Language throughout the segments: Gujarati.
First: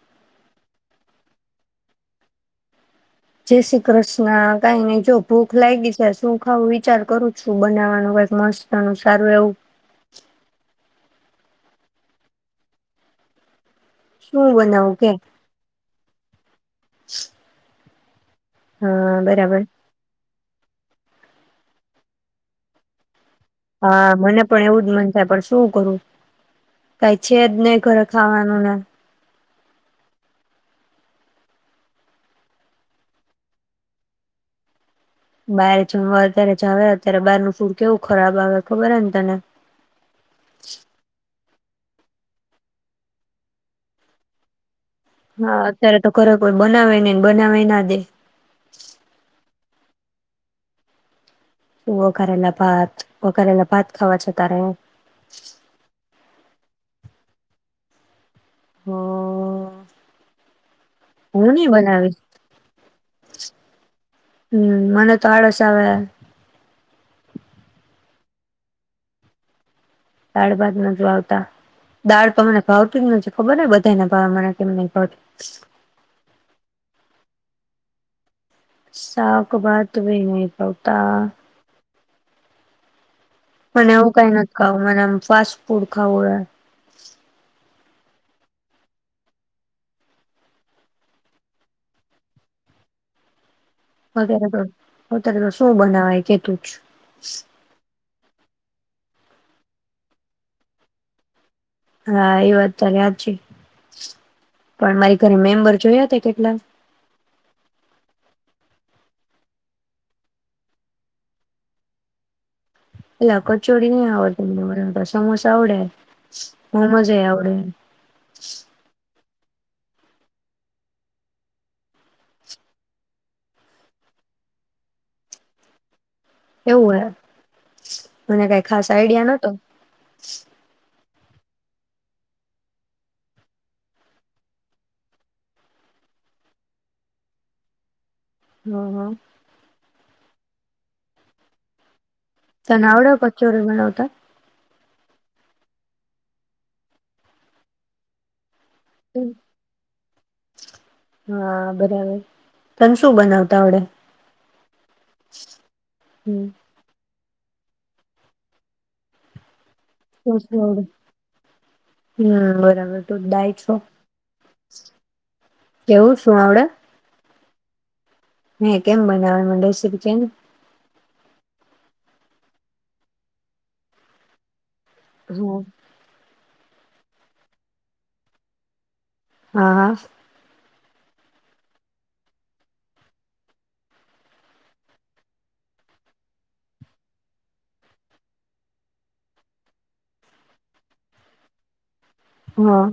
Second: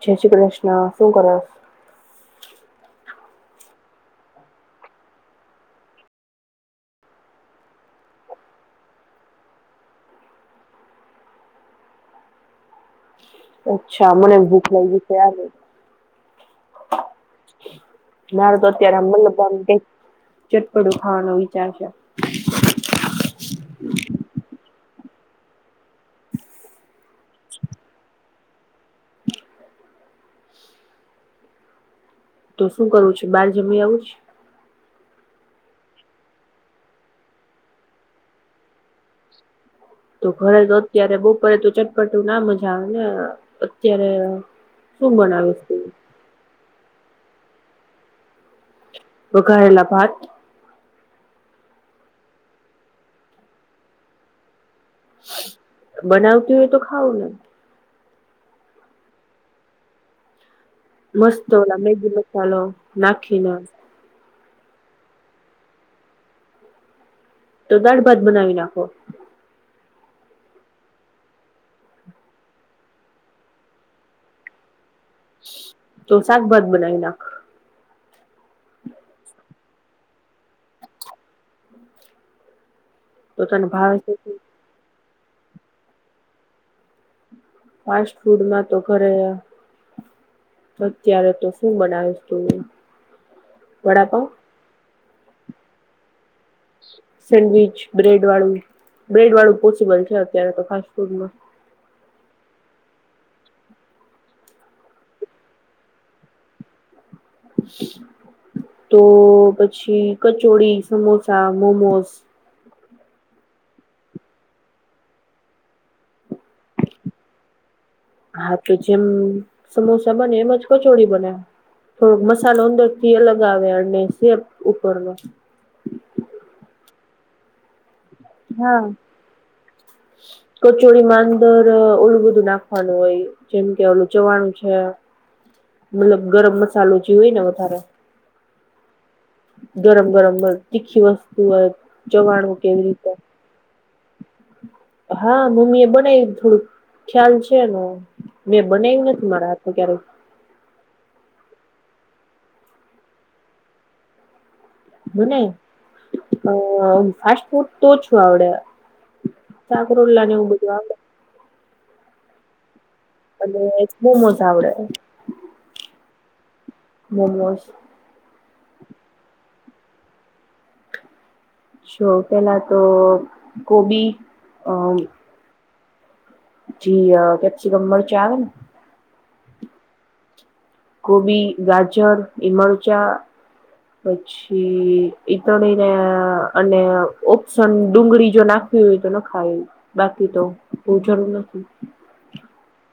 જય શ્રી કૃષ્ણ, શું કરો? જય શ્રી કૃષ્ણ કઈ નઈ જો ભૂખ લાયગી છે શું ખાવું વિચાર કરું છું બનાવવાનું કઈક મસ્ત ન સારું એવું અચ્છા મને શું ભૂખ બનાવું લાગી કે છે આજે દાર તો અત્યારે હા [unintelligible] બરાબર ચટપડું ખાવાનું વિચાર છે. હા મને પણ એવું જ મન થાય પણ શું કરું કઈ છે જ નહી ઘરે ખાવાનું ને. તો શું કરવું છે બહાર જમી આવું છે? બાર જમવા અત્યારે જાવ અત્યારે બહારનું ફૂડ કેવું ખરાબ આવે ખબર અહે ને તને? તો ઘરે તો અત્યારે બવ પરંતુ ચટપટું ના મજા આવે ને અત્યારે શું બનાવીશ હા તું અત્યારે તો ઘરે કો બનાવે નઇ બનાવા ના દે. ગયેલા બાર? વઘારેલા ભાત વઘારેલા ભાત ખાવા છ તારે એઇ? [inaudible] બનાવતી હોય તો ખાવ ને. હ મસ્ત ઓલા મેગી મસાલો નાખીને હમ્મ મને તો આળસ આવે. તો દાઢ ભાત બનાવી નાખો. દાળ ભાત નથ ભાવતા દાળ તો મને ભાવતી જ નથી ખબર બધા ને ભાવ મને કેમ નય. તો શાકભાત બનાવી નાખ. સાક ભાત ભી નહી ભાવતા. તો તને મને ભાવે છે આવું કઈ નથ ખાવું મને આમ ફાસ ફૂડ ખાવુ હે. ફાસ્ટ ફૂડમાં તો ઘરે અત્યારે તો શું બનાવીશ તું હ. વઘારેલો અત્યારે તો શું બનાવાય કે સેડવિચ, બ્રેડ બ્રેડ વાળું, બ્રેડ વાળું ઓછું બને છે. અત્યારે તો ફાસટ ફૂડ માં હા, એ વાત તો તારી હાચી, પણ મારી ઘરે મેમ્બર જોયા તે કેટલા તો પછી કચોડી, સમોસા, મોમોસ અલા કચોડી ની આવડતી મને વળાવતા, સમોસા આવડે. મોમોજ એ આવડે. હા તો જેમ સમોસા બને, એમજ કચોડી બને. થોડોક મસાલો અંદર થી અલગ આવે અને સેપ ઉપરનો હોવે. હા કચોડી મા અંદર ઓલું બધું નાખવાનું હોય, જેમ કે ઓલું ચવાણું છે. મતલબ ગરમ મસાલો જે હોય ને વધારે હા હા. ગરમ ગરમ તીખી વસ્તુઓ તને આવડે કચોરી બનાવતા? હા, મમ્મી એ બનાવી થોડુંક ખ્યાલ છે એનો. મેં બનાયું નથી, મારા હાથ થી ક્યારેક. હા બરાબર. તને શું બનાવતા આવડે? મને હમ અ. ફાસ્ટ ફૂડ તો ઓછું આવડે. શાક રોટલા ને એવું બધું આવડે. હ અ અને બરાબર. મોમોઝ આવડે કેવું શું આવડે? [inaudible] હઅ કેમ બનાવે, એમાં રેસીપી કે ને. સો પેલા તો કોબી. અ હ અ જી અ કેપ્સિકમ મરચા આવે ને. હા, હા કોબી, ગાજર એ મરચા પછી ઈ તળીને અને ઓપ્શન ડુંગળી જો નાખવી હોય તો નખાય બાકી તો અ જરૂર નથી. હા.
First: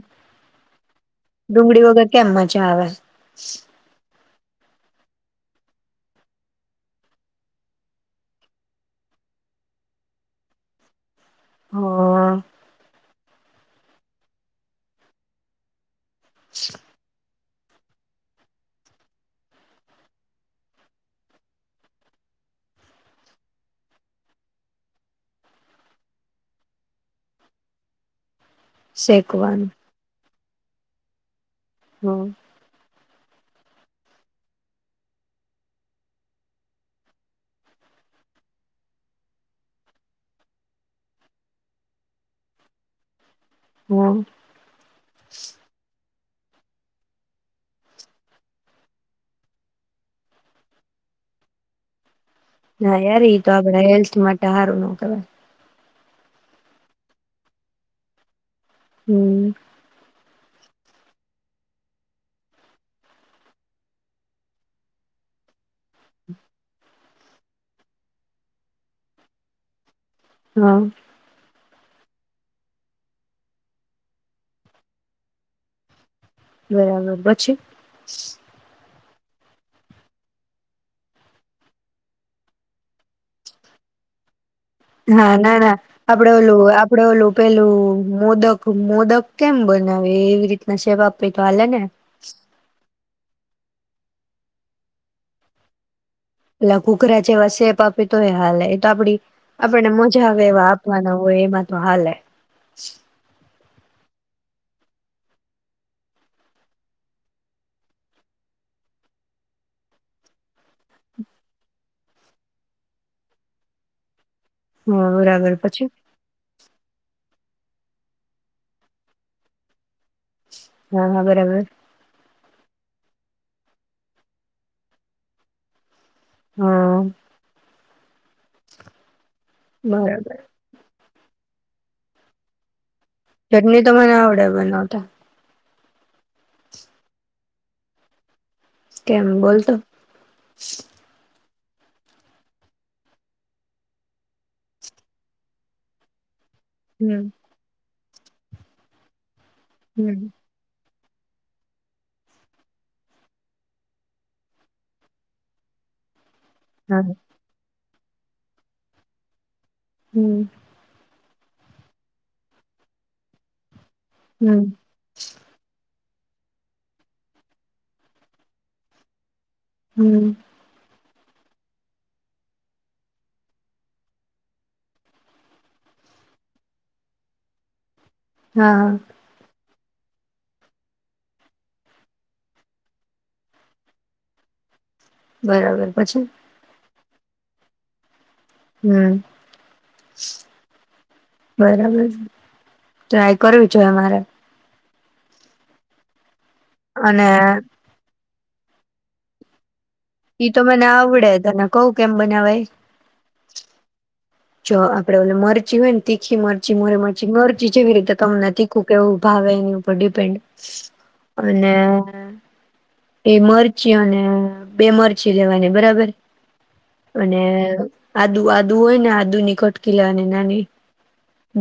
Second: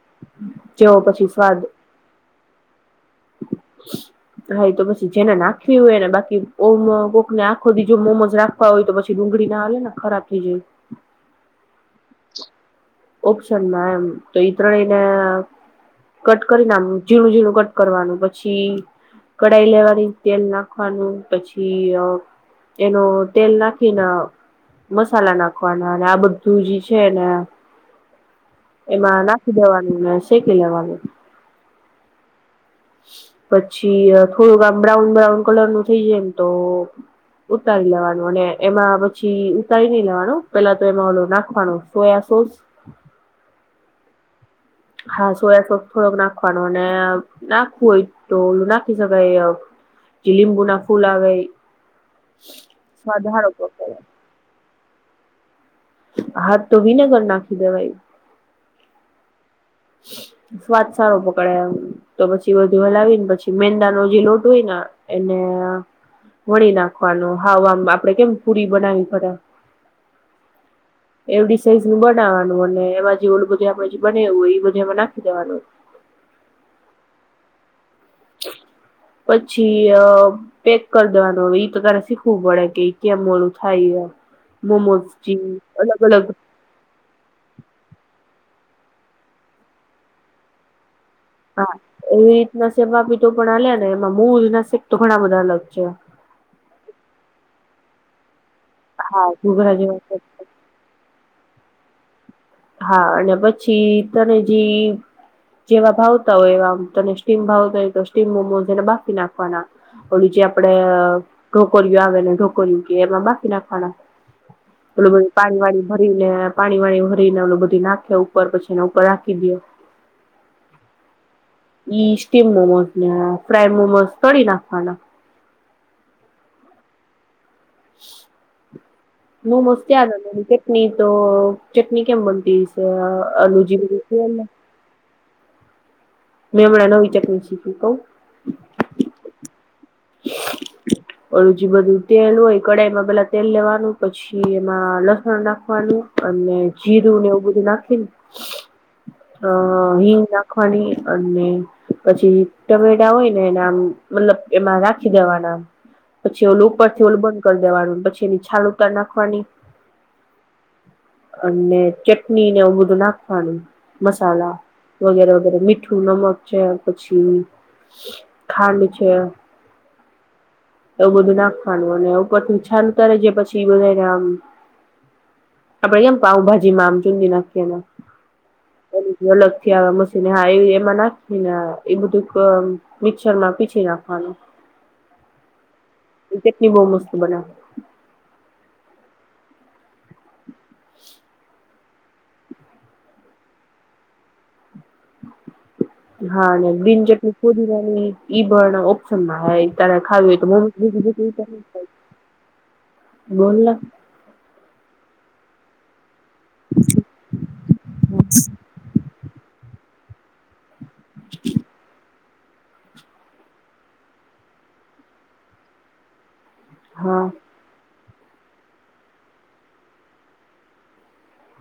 જેવો પછી સ્વાદ ડુંગળી વગર કેમ મજા આવે? [inaudible] હા એ તો પછી જેને નાખવી હોય ને, બાકી ઓમ અ કોકને આખો દિ જો મોમોજ રાખવા હોય, તો પછી ડુંગળી ના આવે ને ખરાબ થઈ જાય. હા. ઓપ્શન માં એમ. તો ઈ ત્રણેય ના કટ કરી ને આમ, ઝીણું ઝીણું કટ કરવાનું પછી, કડાઈ લેવાની તેલ નાખવાનું પછી અ એનો તેલ નાખીને મસાલા નાખવાના અને આ બધું જી છે એ ને એમાં નાખી શેકવાનું દેવાનું [unintelligible] શેકી લેવાનું. હા. પછી થોડુંક આમ બ્રાઉન બ્રાઉન કલર નું થઈ જાયને તો ઉતારી લેવાનું અને એમાં પછી ઉતારી નહીં લેવાનું પેલા તો એમાં ઓલું નાખવાનું સોયા સોસ હા. હા સોયા સોસ થોડોક નાખ નાખવાનું અને નાખવું હોય તો ઓલું નાખી શકાય અ જે લીંબુના ફૂલ આવે. ના યાર સ્વાદ ઈ તો હારો આપણા પકડે હેલ્થ માટે હારું નો [unintelligible] હા તો વિનેગર નાખી દેવાય. હમ્મ. સ્વાદ સારો પકડાય એમ તો પછી બધું હલાવીને પછી મેંદા નો જી લોટ હોય ના એને વણી નાખવાનો હાવ આમ આપણેે કેમ પુરી બનાવી પડે હા. સાઈઝ નું બનાવવાનું અને એમાં જી ઓલું બધું આપણે જી બનાયું હોય ઈ. બધુ એમાં નાખી દેવાનું. બરાબર પછી? પછી અહ પેક કર દેવાનું હવે ઈ તો તારે શીખવું પડે કે ઈ કેમ ઓલું થાય એમ. મોમોઝ હા જેવી ના ના અલગ અલગ આપણે ઓલું આપણે ઓલું પેલું મોદક મોદક કેમ બનાવે એવી રીતના સેબ આપ હા એવી રીતના સેપ આપી તો પણ હાલેને. પણ એમાં મૂલ નસિક તો ઘણા બધા અલગ છે એમ. પાપે તોયા. હાલે એ તો આપણી હા ઘૂઘરા આપણને જેવા મજા આવે એવા આપવાના હોય. હો એમાં તો હાલે. હા અને પછ છી તને જી જેવા ભાવતા હોય એવા તને સ્ટીમ ભાવતા હોય તો સ્ટીમ મોમોઝ એને બાફી નાખવાના ઓલું જે આપણેે અહ ઢોકળિયો આવે એને ઢોકળીયું કહે એમાં બાફી નાખવાના. હા ઓલું બધું બરાબર પાણી વાણી પછી ભરીને. પાણી વાણી ભ રીને ઓલું બધી નાખે ઉપર પછી એના ઉપર રાખી દયે. હા હવે [unintelligible] સ્ટીમ મોમોઝ ને આ ફ્રાઇડ મોમોઝ તળી નાખવાના. હા. મોમોઝ તૈયાર બરાબર [unintelligible] ચટની તો ચટણી કેમ બનતી? છે આલું જે ચટણી તો બધું મને તેલ આવડે બનાવતા. મેં હમણાં નવી ચટણી શીખી કહું? કેમ બોલતો [inaudible] ઓલું જે બધું તેલ હોય કઢાઈમાં પેલા તેલ લેવાનું પછી એમાં લસણ નાખવાનું અને જીરું હમ ને એવું બધું નાખી ને [inaudible] હ હિ હમ રાખવાણી અને પછી ટમેટા હોય ને એનામ મતલબ એમાં રાખી દેવાના પછી ઓલું હા ઉપરથી ઓલું બંધ કરી દેવાનું પછીની છાલુતર નાખવાની હમ અને ચટણી ને એું બધું નાખવાનું મસાલા હમ વગેરે વગેરે મીઠ નમક છે પછી ખાંડ છે. હમ. એવું બધું નાખવાનું અને ઉપ ઉપરથી છાનતરે જે પછી બધનેમ. આપણેે કેમ પઉભાજીમાં આમ ચુંંદ નાખીએ હા. મશીને હા એ એમાં નાખીને એ બધું મિક્ચરમાં પીસી નાખવાનું. બરાબર પછી. ખ બરા. [inaudible] હમ. [unintelligible] બરાબર ટ્રાય કરવી જોએ મારે. હા અને બીન અને ચટણી કો દિવાની એ બણ ઓપસમા તારે ખાવી ઈ તો મને આવડે હોય તને કઉ તો કેમ બનાવાય બોલ ને. જો આપડે ઓલે મરચી હોય ને તીખી મરચી મોરે મરચ મરજીી જે વિી રીતે તમને તથી તિતસ કે એવું ભાવે એની ઉપર ડિપેન્ડ. અને એ મરચી અને બે મરચી લેવાની બરાબર હા અને આદુ આદુ હોય ને આ દુની કટકી લેવાની નાની.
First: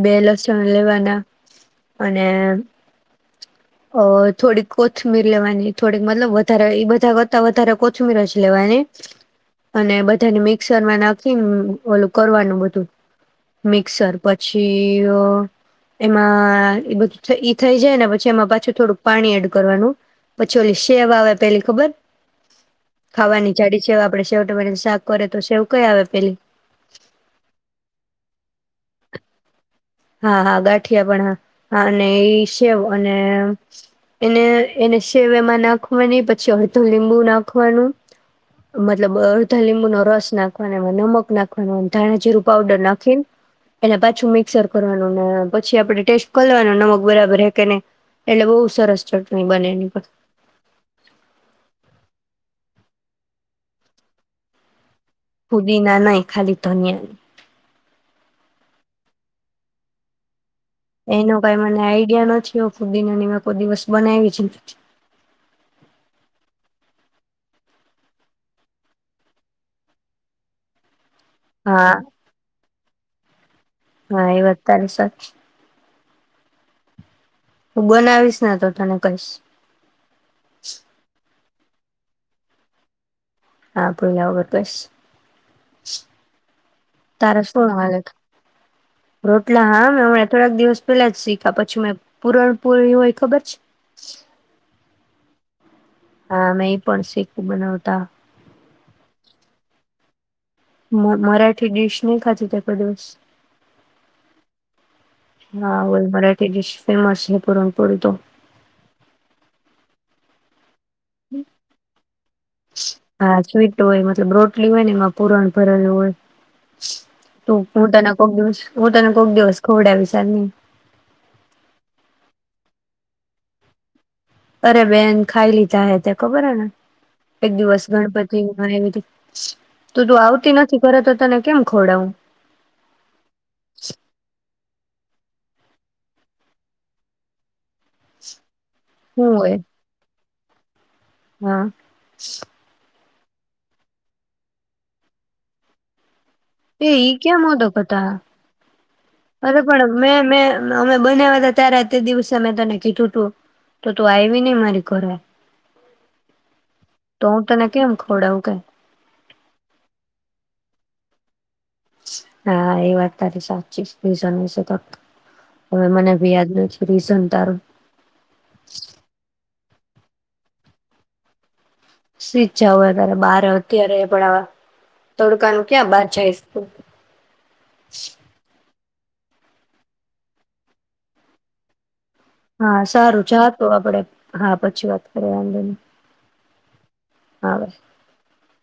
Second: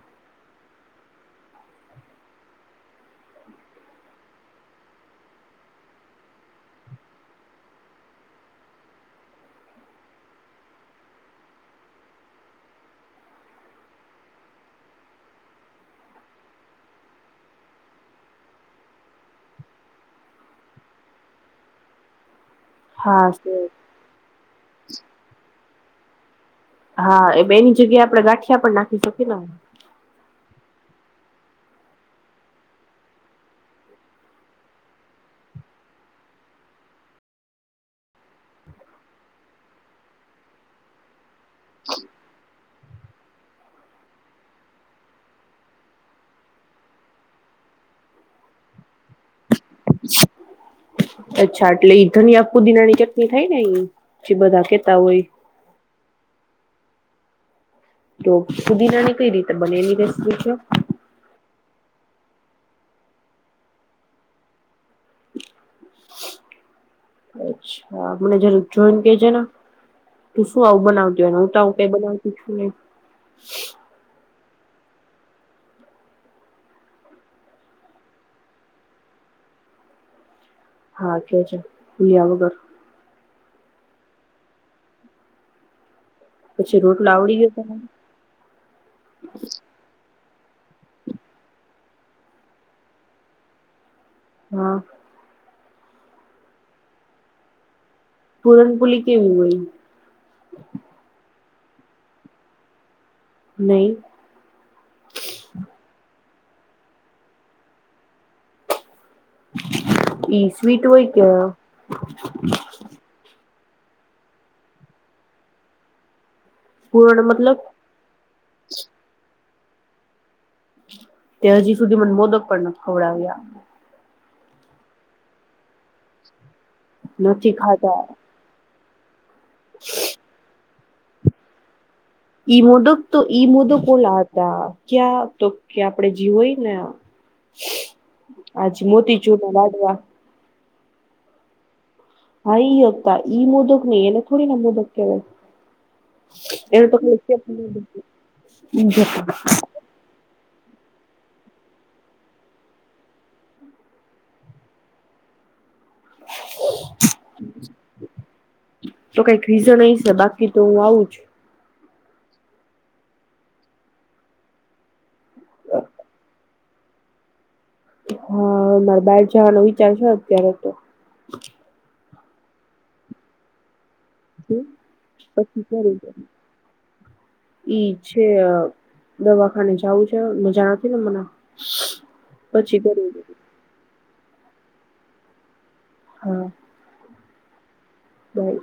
બે લસણ લેવાના અને અ થોડીક કોથમીર લેવાની થોડીક મતલબ વધારે એ બધા કરતા વધારે કોથમીર જ લેવાની અને બધાને મિક્સરમાં નાખીને ઓલું કરવાનું બધું મિક્સર પછી અ એમાં એ બધું થઈ જાય ને પછી એમાં પાછું થોડુંક પાણી એડ કરવાનું પછી ઓલી સેવ આવે પેલી ખબર? હા ખાવાની જાડી શેવ આપડે શેવ ટમેટા નું શાક કરે તો શેવ. કઈ આવે પેલી? હા એ બેની જગ્યાએ આપડણે ગાંઠિયા પણ નાખી શકીએ ને? હા હા ગાંઠિયા પણ હા અને એ સેવ અને એને એને સેવમાં નાખવાની પછી અડધું લીંબુ નાખવાનું મતલબ અડધો લીંબુનો રસ નાખવાનોમાં નમક નાખવાનો ધાણાજીીરું પાવડર નાખી એને પાછું મિક્સર કરવાનું ને પછી આપણે ટેસ્ટ કર લેવાનું નમક બરાબર હે કે નઇ એટલે બહુ સરસ ચટણી બને એની. અચ્છા એટલે ઈ ધનિયા પુદીનાની ચટણી થાય ને? જે બધા કે પુદી ના નહી ખાલી ધનીયા. તો પુદીના ની કઈ રીતે બને એની રેસીપી કયો. એનો કઈ મને આઈડિયા નથી હો ફુદીનાની મેં કોઈ દિવસ બનાવી છે નથી. અચ્છા મને જરા [inaudible] કે જે ને તું શું આવું બનાવ જો હું તો હું કઈ હા બનાવતી છું નહી. [unintelligible] હા ઈવાત તારી સાચિ. હું બનાવીશને તો તને કહીશ. હા કે છે. યા વગર હા પી લ તો પછી રોટલો આવડી તારા ગયો શું તને માલ રોટલા હા મે થોડાક દિવસ પેલા જ શીખા પછી મે પુરણ પૂરણ હોય ખબર છે હા હા મે પણ શીખું બનાવતા પુરનપોલી કેવી હોય મરાઠી ડીશ નહી ખાતી ત દિવસ નહી હા હોય મને તે ડડીશ ફેમસ હ પૂરણ પોડિ એ [inaudible] વીટ હોય ક હા સ્વીટ હોય મતલબ રોટલી હોય ને એમાં પુરાણ ભરેલું હોય પૂરણ મતલબ તું હું તને કોક દિવસ હું તને કોક દિવસ ખોડ્યા વિશારની તે હજી સુધી મને મોદક પણ ન ખવડાવ્યા અરે બેન ખાઈ લીધા હે તે ખબર હે ને એક નથી દિવસ ખાધા ગણપતિમાં આઇવિ તિ તું તું આવતી નથી કરે તો તને કેમ ખોડાવું ઈ મુદક તો ઈ મુદ ઓલા હતા ક્યાં તો કે આપણે જીવોયને આજ મોતી ચૂર ના લઢવા હમ હાઈ ઈ મોદક નહી એલે થોડી ના મોદક કેહેવાય એ ઈ ક્યાં મોદક હતા. અરે પણ મે મે અમે બનાયવા હતા ત્યારે તે દિવસે મે તને કીધું તું, તો તું આયવી નઈ મારી ઘરે, તો હું તને કેમ ખવડાવું કાય. તો કાઈક રિઝન હોઈસ ને બાકી તો હું આવું જ. હા, એ વાત તારી સાચી. રીઝન વિશે તો હવે મને ભી યાદ નથી. રીઝન તારું હા અ મારે બાર જવાનો વિચાર છે અત્યારે તો શી ઈછા અવે ત્યારે બાર અત્યારે પણ હ અ, પછી તડકાનું ક્યાં ક્યારે બહાર જાય. જઈશ તું ઈ છે અ દવાખાને જાવું છે, મજા આવતી રે મને પછી હા કરી દે સારું ચાલ તો આપડે હા, પછી વાત કરયે અંદરની. હા હા બસ બાય